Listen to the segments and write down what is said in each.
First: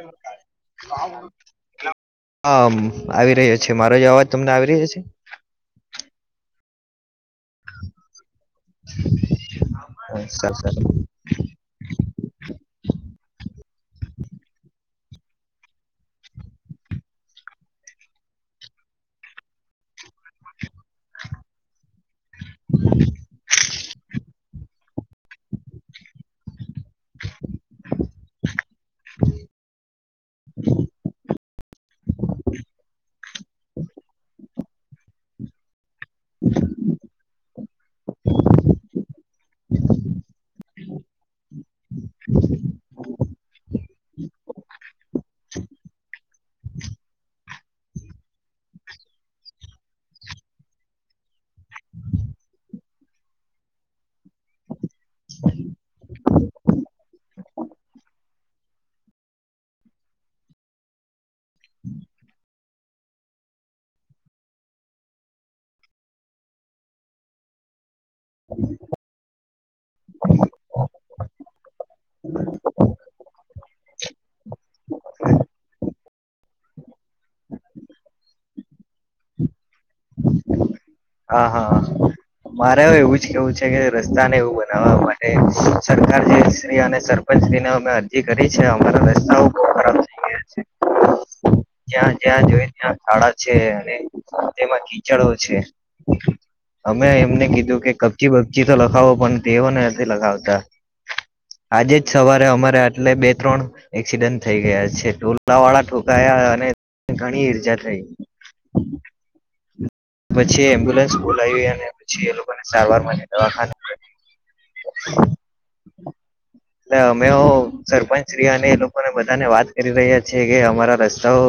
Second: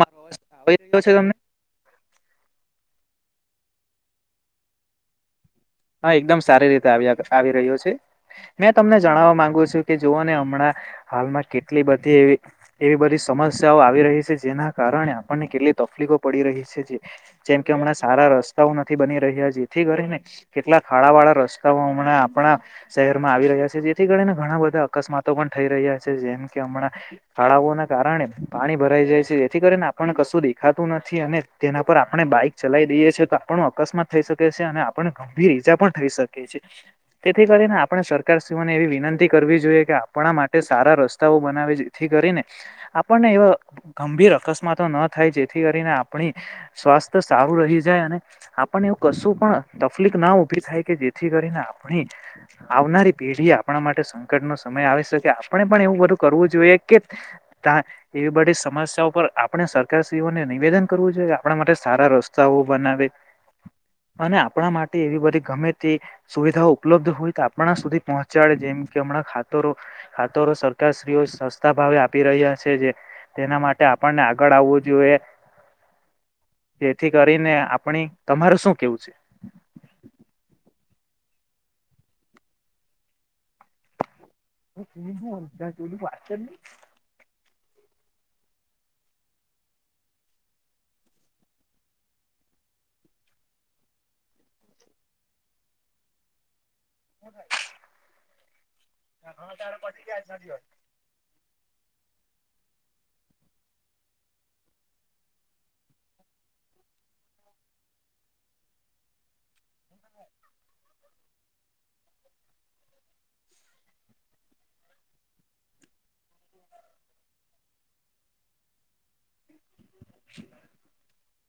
મારો અવાજ આવી રહ્યો છે તમને [inaudible] આમ આવી રહ્યો છે મારોય અવાજ તમને આવી રહ્યો છે? હા, એકદમ સારી રીતે આવ્યા કરે. આવી રહ્યો છે મેં તમને જણાવા માંગુ છું કે જોવોને સારું અમણાં સારું હાલમાં કેટલી બધી એવી બધી સ્કિ સમસ્યાઓ આવી રહી છે જેના કારણે આપણને કેટલી તફલીકો પડી રહી છે જેમ કે હમણાં સારા રસ્તાઓ નથી બની રહ્યા જેથી કરીને કેટલાક ખાડાવાળા રસ્તાઓ હમણાં આપણા શહેરમાં આવી રહ્યા છે જેથી કરીને ઘણા બધા અકસ્માતો પણ થઈ રહ્યા છે જેમ કે હમણાં ખાળાઓના કારણે પાણી ભરાઈ જાય છે જેથી કરીને આપણને કશું દેખાતું નથી અને તેના પર આપણે બાઈક ચલાઈ દઈએ છીએ તો આપણો અકસ્માત થઈ શકે છે અને આપણને ગંભીર ઈજા પણ થઈ શકે છે તેથી કરીને આપણે સરકાર શ્રીઓને એવી વિનંતી કરવી જોઈએ કે આપણા મા ટે સારા રસ્તાઓ બનાવે જેથી કરીને આપણને એવા ગંભીર અકસ્માતો ન થાય જે થી કરીને આપણી સ્વાસ્થ્ય સારું રહી જાય અને આપણને એવું કશું પણ તફલીક ના ઉભી થાય કે જેથી કરીને આપણી આવનારી પેઢી આપણા માટે સંકટનો આવી શકે આપણે પણ એવું બધું કરવું જોઈએ કે એવી બધી સમસ્યા પર આપણે સરકારશ્રીઓને નિવેદન કરવું જોઈએ કે આપણા માટે સારા રસ્તાઓ બનાવે અને આપણા માટે એવી બધી ગમે તે સુવિધાઓ ઉપલબ્ધ હોય તો આપણા સુધી પહોંચાડે જેમ કે હમણાં ખા તરો ખાતરો સરકારશ્રીઓ સસ્તા ભાવે આપી રહ્યા છે જે તેના માટે આપણને આગળ આવવું જોએ. હ જેથી કરીને આપણી તમારે શું કેવું છે? હા હા મારે હો એવું જ કેવું છે કે ર સ્તા ને એવું બનાવા માટે સરકારજી શ્રીઅને સરપંચજીનો અમે અ રજી કરી છે અમારા રસ્તાઓ બહુ ખરાબ થઈ ગયા છે. ત્યાં જ્યાં જોયે ત્યાં ખાડા છે અને તેમાં કીચડો છે. અમે એમને કીધું કે કપચી પચી તો લખાવો પણ તેઓ નથી લખાવતા. આજે જ સવારે અમારે આટલે બે ત્રણ એક્સિડન્ટ થઈ ગયા છે ટોલાવાળા ઠોકાયા અને ઘણી ઈર્જા થઈ. પછી એમ્બ્યુલન્સ બોલાયવી અને પછી એ લોકોને સારવાર માટે દવાખાના એટલે અમે હો સરપંચ શ્રી અને એ લોક કોને બધાને વાત કરી રહ્યા છીએ કે અમારા રસ્તાઓ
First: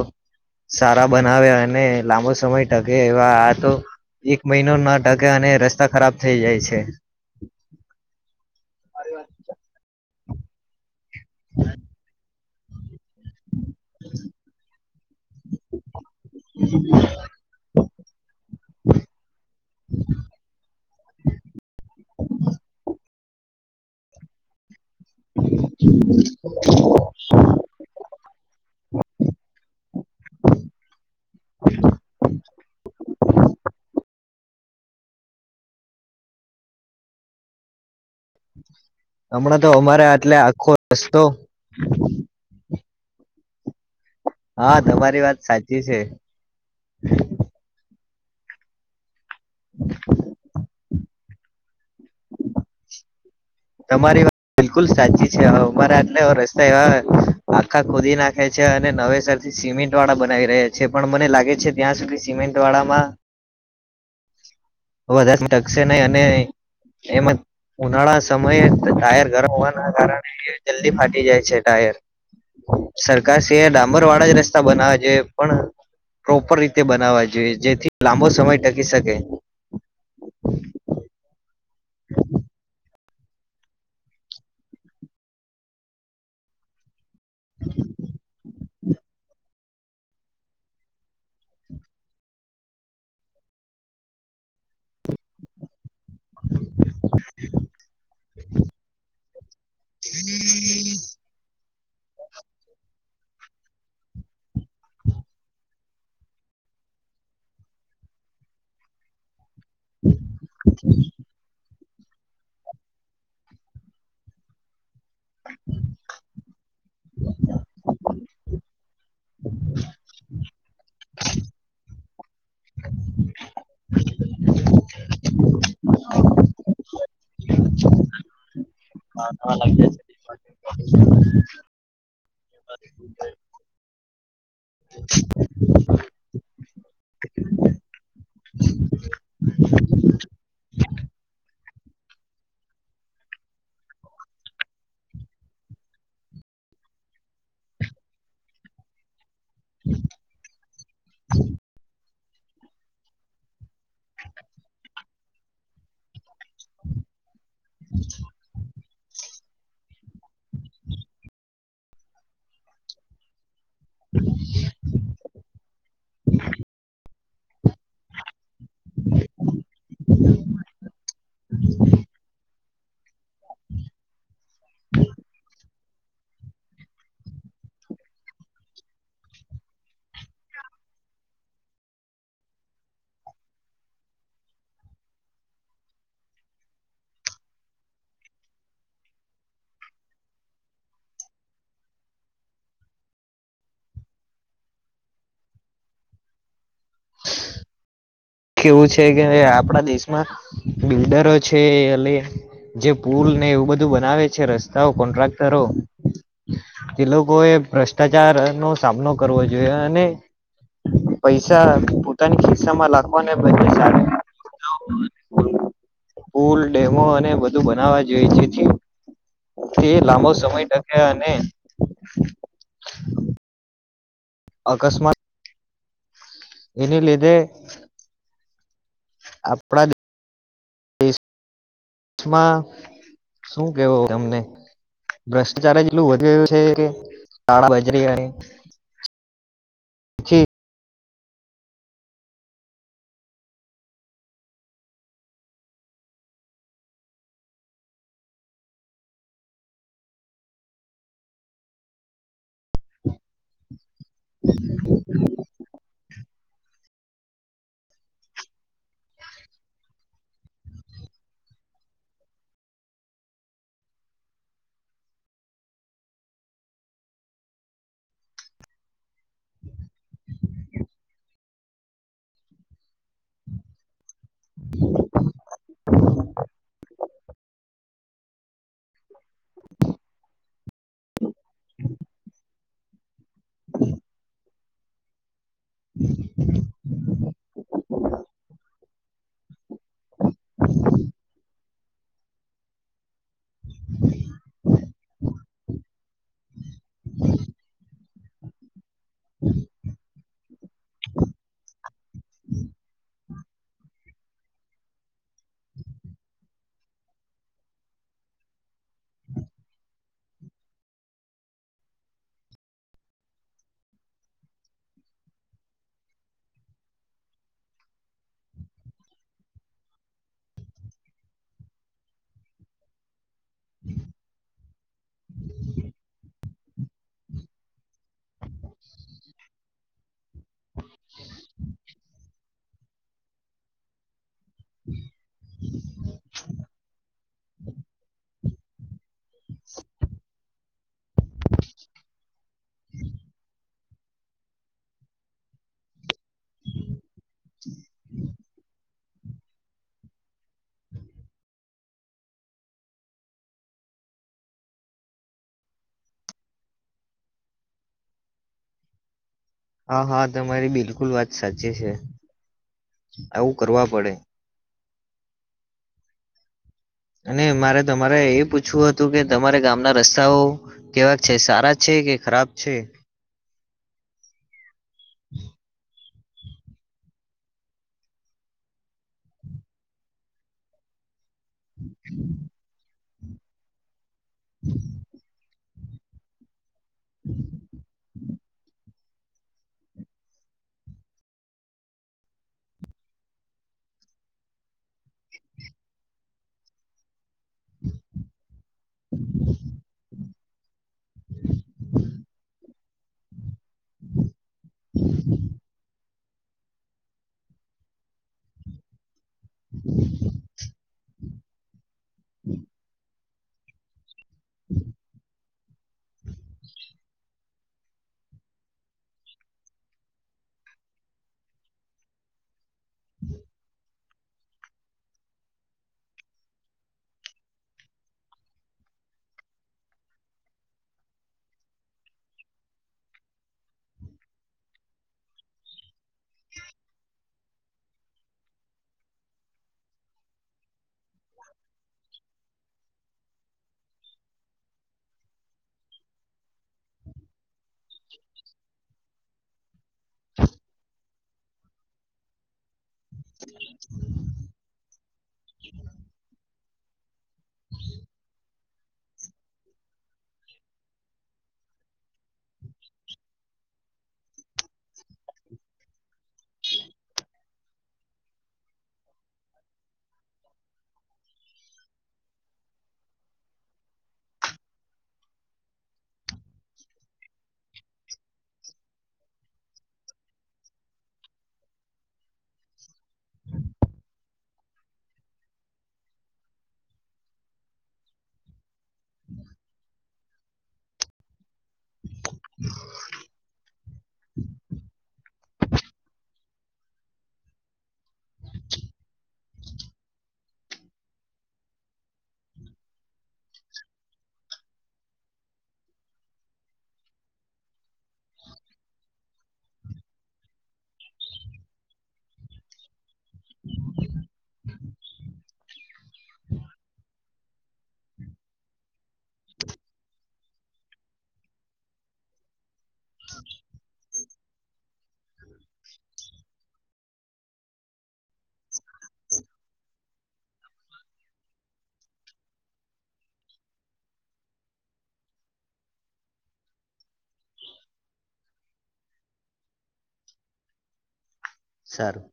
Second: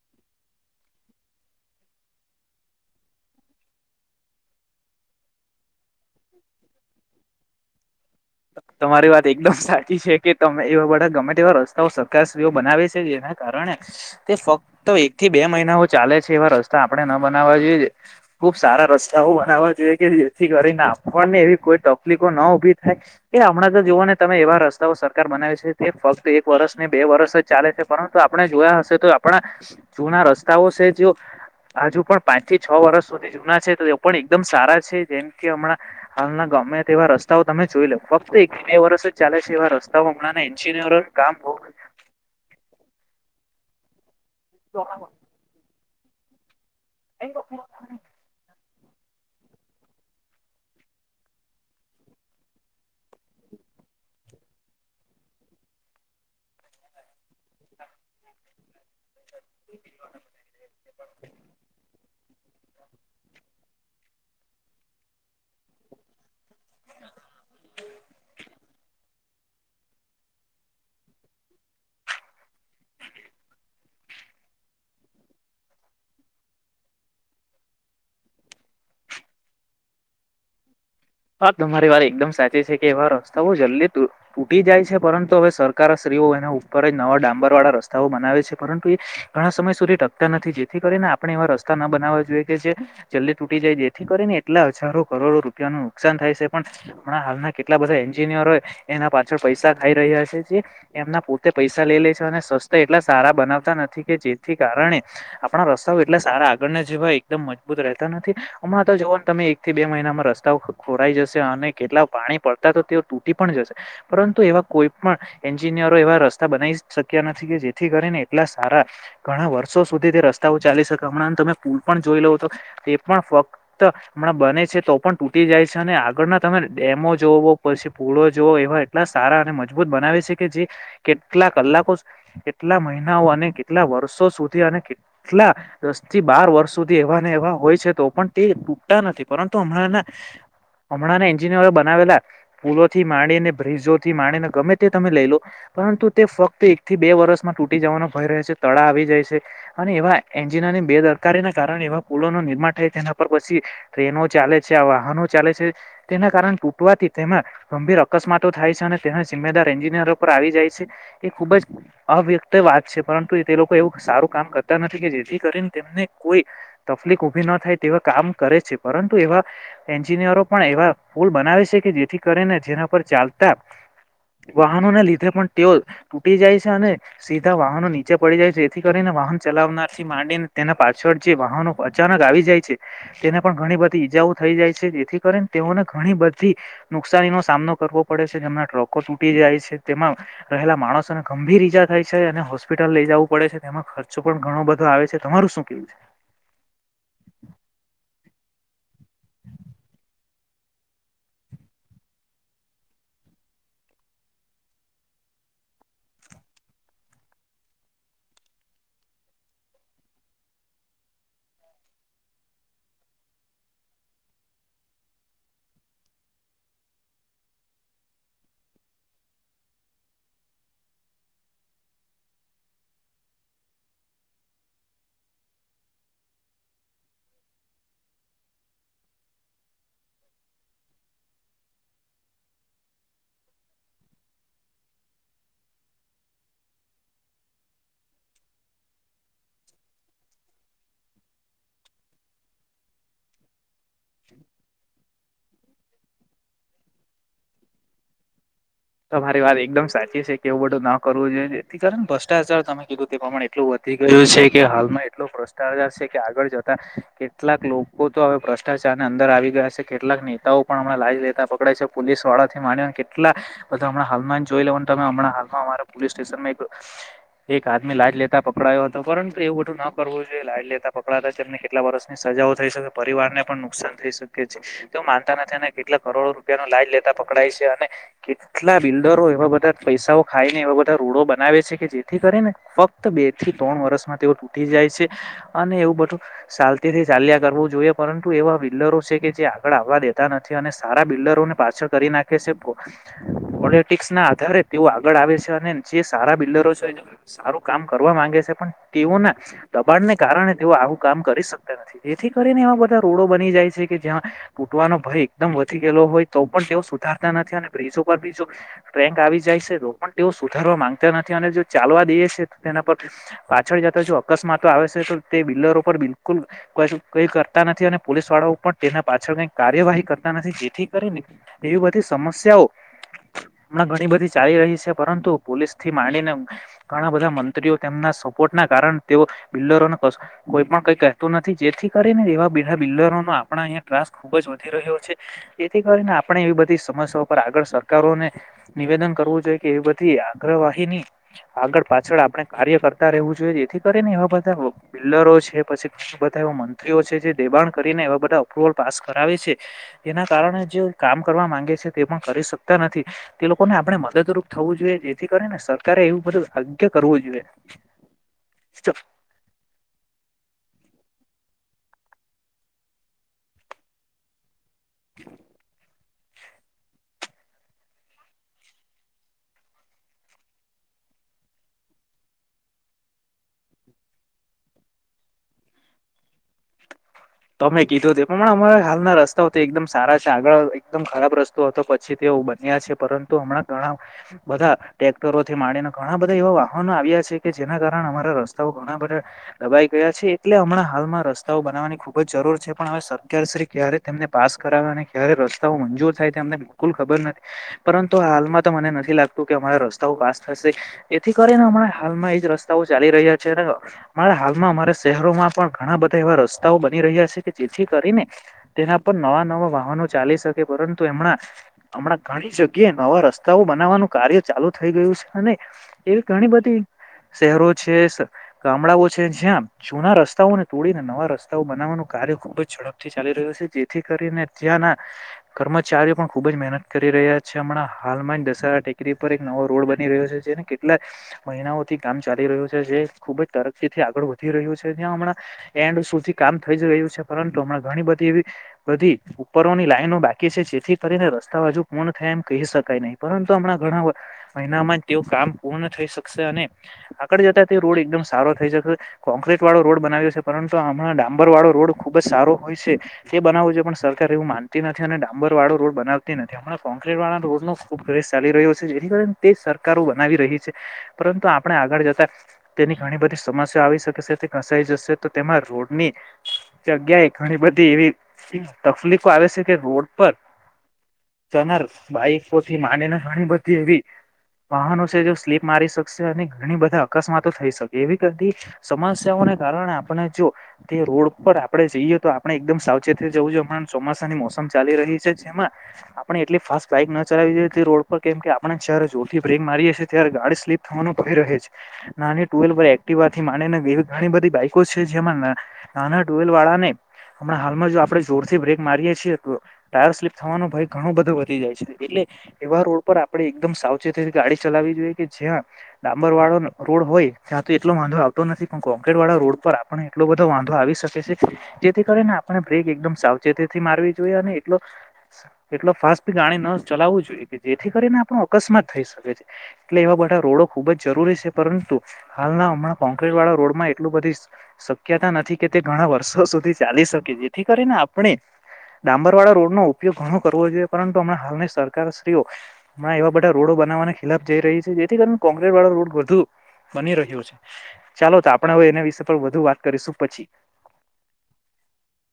સારા બનાવે અને લાંબો સમય ટકે. આ તો એક મહિનો ના ટકે અને રસ્ સ્તા ખરાબ થઈ જાય છે. તમારી વાત એકદમ સાચી છે કે તમે એવા બધા ગમે તેવા રસ્તાઓ સરકારશ્રીઓ બનાવે જેના કારણે તે ફક્ત એક થી બે મહિનાઓ ચાલે છે એવા રસ્તા આપણે ન બનાવવા જોઈએ. ખુબ સારા રસ્તાઓ બનાવવા જોઈએ કે જેથી કરીને ને એવી કોઈ તફલીકો ન ઉભી થાય એ હમણાં તો જોઓને તમે એવા રસ્તા સરકાર બનાવી છે તે ફક્ત એક વર્ષ ને બે વર્ષ જ ચાલે છે પરંતુ આપણે જોયા હશે તો આપણા જૂના રસ્તાઓ છે જો હજુ પણ પાંચ થી છ વર્ષ સુધી જૂના છે તો એ પણ એકદમ સારા છે જેમ કે હમણાં હાલના ગમે તેવા રસ્તાઓ તમે જોઈ લેવ ફક્ત એક બે વર્ષ જ ચાલે છે હમણાં તો એવા રસ્તા અમારે એટલે હમણાં ને આખો એન્જિનિયરોના રસ્તો કામ બઉ હા, તમારી વાત સાચી છે. [inaudible] [inaudible] તમારી વાત બિલકુલ સાચી છે અમારા આટ રસ્તા એવા આખા ખોદી નાખે છે અને નવેસર થી સિમેન્ટ વાળા બનાવી રહ્યા છે પણ મને લાગે છે ત્યાં સુધી સિમેન્ટ વાળામાં વધારે ટકશે નહી અને એમાં ઉનાળા સમયે ટાયર ગરમ હોવાના કારણે જલ્દી ફાટી જાય છે ટાયર સરકાર છે ડામર વાળા જ રસ્તા બનાવે છે પણ પ્રોપર રીતે બનાવવા જોઈએ જેથી લાંબો સમય ટકી શકે [inaudible] હા તમારી વાર એકદમ સાચી છે કે વાર જલ્દી તુ તૂટી જાય છે પરંતુ હવે સરકાર શ્રી ઓ એને ઉપર નવા ડાંબર વાળા રસ્તાઓ બનાવે છે પરંતુ એ ઘણા સમય સુધી ટકતા નથી જેથી કરીને આપણે એવા રસ્તા ના બનાવવા જોઈએ કે જે જલ્દી તૂટી જાયથી કરી ને એટલા હજારો કરોડો રૂપિયાનું નુકસાન થાય છે પણ હમણા હાલના કેટલા બધા એન્જિનિયરો એના પાછળ પૈસા ખાઈ રહ્યા છે જે એમના પોતે પૈસા લે લે છે અને સસ્તા એટલા સારા બનાવતા નથી કે જેથી કારણે આપણા રસ્તાઓ એટલા સારા આગળ આપણા જેવા એકમ મજબૂત રહેતા નથી અમાં તો જોવા તમે થી બે મહિનામાં રસ્તાઓ ખોરાઈ જશે અને કેટલા પાણી પડતા તો તેઓ તૂટી પણ જશે પરંતુ એવા કોઈ પણ એન્જિનિયરો એવા રસ્તા બનાવી શક્યા નથી કે જેથી કરીને એટલા સારા ઘણા વર્ષો સુધી તે રસ્તાઓ ચાલી શકે હમણાં તમે પુલ પણ જોઈ લો તો તે પણ ફક્ત હમણાં બને છે તો પણ તૂ તટી જાય છે અને આગળના તમે ડેમો જવો પછી પુળો જવઓ એવાય સારા અને મજબૂત બનાવે છે કે જે કેટલા કલાકો કેટલા મહિનાઓ અને કેટલા વર્ષો સુધી અને કેટલા દસ થી બાર વર્ષો સુધી એવા એવા હોય છે તો પણ તે તૂટતા નથી પરંતુ હમણાં હમણાં એન્જિનિયરો બનાવેલા પુલોથી માંડીને બ્રિજોથી માંડીને ગમે તે તમે લઈ લો પરંતુ તે ફક્ત એક થી બે વર્ષમાં તૂટી જવાનો ભય રહે છે તળા આવી જાય છે અને એવા એન્જિનની બેદરકારી ના કારણે એવા પૂલોનું નિર્માણ થાય તેના પર પછી ટ્રેનો ચાલે છે આ વાહનો ચાલે છે તેના કારણ તૂટવાથી તેમાં ગંભીર અકસ્માતો થાય છે અને તેને જિમ્મેદાર એન્જિનિયર આવી જાય છે એ ખુબ જ અવ્યક્ત વાત છે પરંતુ તે લોકો એવું સારું કામ કરતા નથી કે જેથી કરીને તેમને કોઈ તકલીફ ઉભી ન થાય તેવા કામ કરે છે પરંતુ એવા એન્જિનિયરો પણ એવા પુલ બનાવે છે કે જેથી કરીને જેના પર ચાલ વાહનોને લીધે પણ તેઓ તૂટી જાય છે અને સીધા વાહનો નીચે પડી જાય છે જેથી કરીને વાહન ચલાવનાર થી માંડીને તેને પાછળ જે વાહનો અચાનક આવી જાય છે તેને પણ ઘણી બધી ઈજાઓ થઈ જાય છે જેથી કરીને તેઓને ઘણી બધી નુકસાની નો સામનો કરવો પડે છે જેમના ટ્રકો તૂટી છે તેમાં રહેલા માણસોને ગંભીર ઈજા થાય છે અને હોસ્પિટલ લઈ જવું પડે છે તેમાં ખર્ચો પણ ઘણો બધો આવે છે તમારું શું કેવું છે [inaudible] કેવું છે કે આપડા દેશમાં બિલ્ડરો છે અ જે પુલ ને એવું બધું બનાવે છે રસ્તાઓ કોન્ટ્રાક્ટરો એ લોકો એ ભ્રષ્ટાચાર નો સામનો કરવો જોઈએ અને પૈસા પોતાની ખિસ્સા માં લાગતા [unintelligible] પુલ ડેમો અને બધું બનાવવા જોઈ જે એ લાંબો સમય ટકે અને અકસ્માત એને લીધે આપણા [inaudible] દેશમાં શું કેવો તમને ભ્રષ્ટાચાર એટલું વધ રહ્યું છે કે કાળા બજરી જી [unintelligible] તમારી વાત એકદમ સાચી છે કે એવું બધું ના કરવું જોઈએ જેથી કાર ભ્રષ્ટાચાર તમે કીધું પ્રમાણ એટલું વધી ગયું છે કે હાલમાં એટલો ભ્રષ્ટાચાર છે કે આગળ જતા કેટલાક લોકો તો હવે ભ્રષ્ટાચાર ને અંદર આવી ગયા છે કેટલાક નેતાઓ પણ હમણા લાજ લેતા પકડે છે. પોલીસ વાળા થી માંડી ને કેટલા બધા હમણા હાલમાં જોઈ લેવા તમેમણા હાલમાં અમારા પોલીસ સ્ટેશન માં એક એક આદમી લાજ લેતા પકડાયો હતો પરંતુ એવું બધું ના કરવું લાઈડ લેતા પકડાતા તેમમને કેટલા વર્ષની સજાઓ થઈ શકે પરિવારને પણ નુકસાન થઈ શકે છે. તે માનતા નથી અને કેટલા કરોડો રૂપિયા ન લાજ લેતા પકડાય છે અને કેટલા બિલ્ડરો એવા બધા પૈસાઓ ખાઈને એવા બધા રોડો બનાવે છે કે જેથી કરીને ફક્ત બે થી ત્રણ વર્ષમાં તેઓ તૂટી જાય છે અને એવું બધું ચાલતીથી ચાલ્યા કરવું જોઈએ પરંતુ એવા બિલ્ડરો છે કે જે આગળ આવવા દેતા નથી અને સારા બિલ્ડરોને પાછળ કરી નાખે છે. [unintelligible] પોલિટિક્સ ના આધારે તેઓ આગળ આવે છે અને જે સારા બિલ્ડરો છે એ સારું કામ કરવા માંગે છે પણ તેઓ ના દબાણને કારણે તેઓ આવું કામ કરી શકતા નથી. જેથી કરીને એવા બધા રોડો બની જાય કે જ્યાં ફૂટવાનો ભય એકમ વધી ગયેલો હોય તો પણ તેઓ સુધારતા નથી અને બ્રિજ ઉપર બી જો ટ્રેન્ક આવી જાય છે. તો પણ તેઓ સુધારવા માંગતા નથી અને જો ચાલવા દઈએ છે ત્યાં [unintelligible] પાછળ જતા જો અકસ્માતો આવે છે તો તે બિલ્લરો પર બિલકુલ કઈ કરતા નથી અને પોલીસ વાળાઓ પણ તેના પાછળ કાંઈ કાર્યવાહી કરતા નથી. જેથી કરીને એવી બધી સમસ્યાઓ [unintelligible] હમણાં ઘણી બધી ચાલી રહી છે પરંતુ પોલીસ થી માંડીને ઘણા બધા મંત્રીઓ તેમના સપોર્ટ ના કારણ તે બિલ્ડરોને કોઈ પણ કઈ કતું નથી જેથી કરીને એવા બિલ્ડરો આપણા અહીંયા ત્રાસ ખુબ જ વધી રહ્યો છે. જેથી કરીને આપણે એવી બધી સમસ્યા આગળ સરકારોને નિવેદન કરવું જોઈએ કે એ બધી આગ્રવાહીની આગળ પાછળ આપણે કાર્ય કરતા ર રહેવું જોઈએ. જેથી કરી ને એવા બધા બિલ્ડરો છે પછી બધા એવા મંત્રીઓ છે જે દેબાણ કરીને એવા બધા અપ્રુવલ પાસ કરાવે છે. એના કારણે જે કામ કરવા માંગે છે તે પણ કરી શકતા નથી. તે લોકોને આપણે મદદરૂપ થવું જોઈએ જેથી કરીને સરકારે એવું બધ ભાગ્ય કરવું જુવે. હા હા તમારી બિલકુલ વાત સાચી છે. આવું કરવા પડે. [inaudible] અને મારે તમારે એ પૂછવું હતું કે તમારે ગામના રસ્તાઓ કેવા છે સારા છે કે ખરાબ છે? તો અમે કીધું તે પ્રમા અમારા હાલના રસ્તાઓ એકદમ સારા છે. આગળ એકદમ ખરાબ રસ્તા પછી તે બન્યા છે પરંતુ હમણાં ઘણા બધા ટટેક્ટરો થીને ઘણા બધા એવા વાહનો આવ્યા છે કે જેના કારણે અમારા રસ્તાઓ ઘણા બધા દબાઈ ગયા છે એટલે હમણાં હાલમાં રસ્તાઓ બનાવાની ખૂબ અજ જરૂર છે પણ હવે સરકારશ્રી ક્યારે તેમને પાસ કરાવ્યા અને ક્યારે રસ્તાઓ મંજૂર થાય તે અમને બિલકુલ ખબર નથી પરંતુ હાલમાં તો મને નથી લાગતું કે અમારા રસ્તાઓ પાસ થશે એથી કરીનેણા હાલમાં એજ રસ્તા ચાલી રહ્યા છે. હાલમાં અમારા શહેરોમાં પણ ઘણા બધા એવા રસ્તાઓ રહ્યા છે કે જેથી કરીને તેના પર નવા નવા વાહનો ચાલી શકે પરંતુ એમણા હમણાં ઘણી જગ્યાએ નવા રસ્તાઓ બનાવવાનું કાર્ય ચાલુ થઈ ગયું છે અને એવી ઘણી બધી શહેરો છે ગામડાઓ છે જ્યાં જૂના રસ્તાઓને તોડીને નવા રસ્તા એઉ બનાવવાનું કાર્ય ખુબ જ ઝડપથી ચાલી રહ્યું છે જેથી કરીને ત્યાંના કર્મચારીઓ પણ ખુબ ખુબજ મહેનત કરી રહ્યા છે હમણાં હાલમાં જ દસરા ટેકરી પર એક નવો રોડ બની રહ્યો છે જેને કેટલાઈ મહિનાઓથી કામ ચાલી રહ્યું છે જે ખુબ જ તરક્થી આગળ વધી રહ્યું છે ત્યાં હમણાં એન્ડ સુધી કામ થઈ જ રહ્યું છે પરંતુ હમણાં ઘણી બધી એવી બધી ઉપરોની લાઈનો બાકી છે જેથી કરીને રસ્તા બાજુ પૂર્ણ થયા એમ કહી શકાય નહી પરંતુ હમણાં ઘણા મહિનામાં જ તેઓ કામ પૂર્ણ થઈ શકશે ત અને આગળ જતા તે રોડ એકદમ સારો થઈ શકે કોક્રીટ વાળો રોડ બનાવ્યો છે પરંતુ હમણાં દા અંબરવાળો રોડ ખુબ જ સારો હોય છે. સે બનાવવું જોઈએ પણ સરકાર એવું માનતી નથી અને ડામબર વાળો રોડ બનાવતી નથી હમણાં કોક્રીટ વાળા રોડ નો ખુ [unintelligible] ચાલી રહ્યુ સે જેથી તે સરકારો બનાવી રહી છે પરંતુ આપણે આગળ જતા તેની ઘણી બધી સમસ્યા આવી શકે છે તે કસાઈ જશે તો તેમાં રોડ ની જગ્યા એ ઘણી બધી એવી તકલીફો આવે છે કે રોડ પર [inaudible] સનાર બાઈકોથી માનીને ઘણી બધી એવી વાહનો છે જે સ્લીપ મારી શકશે અને ઘણી બધા અકસ્માતો થઈ શકે એવી ગતી સમાજ સેવા ના કારણે આપણે જો તે રોડ પર આપડે જઈએ તો આપણે એકદમ સાવચેતી જવું જો હમણા ચોમાસાની મોસમ ચાલી રહી છે જેમાં આપણે એટલી ફાસ્ટ બાઈક ના ચલાવીએ તે રોડ પર કેમ કે આપણે જયારે જોરથી બ્રેક મારીએ છીએ ત્યારે ગાડી સ્લીપ થવાનું ભઇ રહે છે નાની ટુવીલ વ એકટીવા થી માંડીને બીજી ઘણીધી બાઈકો છે જેમાંના નાના ટુવહીલ વાળાને હમણા હાલમાં જો આપડે જોરથી બ્રેક મારીએે છીએ તો ટાયર સ્લીપ થવાનો ભય ઘણો બધો વધી જાય છે એટલે એવા રોડ પર આપણે એકમ સાવચેતી ગાડી ચલાવી જોઈએ કે જ્યાં ડાંબર વાળો રોડ હોય ત્યાં તો એટલો વાંધો આવતો નથી પણ કોંક્રેટ વાળા રોડ પર આપણે એટલો બધો વાંધ ધો આવી શકે છે જેથી કરીને આપણે બ્રેક એકમ સાવચેતીથી મારવી જોઈએ અને એટલો એટલો ફાસ્ટીભી ગાણી ન ચલાવવું જોઈએ કે જેથી કરીને આપણો અકસ્માત થઈ શકે છે એટલે એવા બધા રોડો ખૂબ જ જરૂરી છે પરંતુ હાલના હમણાં કોક્રીટ વાળા રોડમાં એટલું બધી શક્યતા નથી કે તે ઘણા વર્ષો સુધી ચાલી શકે જેથી કરીને આપણે. ડાંબરવાળા રોડ નો ઉપયોગ ઘણો કરવો જોઈએ પરંતુ હમણા હાલની સરકારશ્રીઓ હમણા એવા બધા રોડો બનાવા ના ખિલાફ જઈ રહી છે જેથી કરીન કોંક્રેટ વાળા રોડ વધુ બની રહ્યો છે ચાલો તો આપણેે હવે એના વિશે પણ વધુ વાત કરીશું પછી. સારું.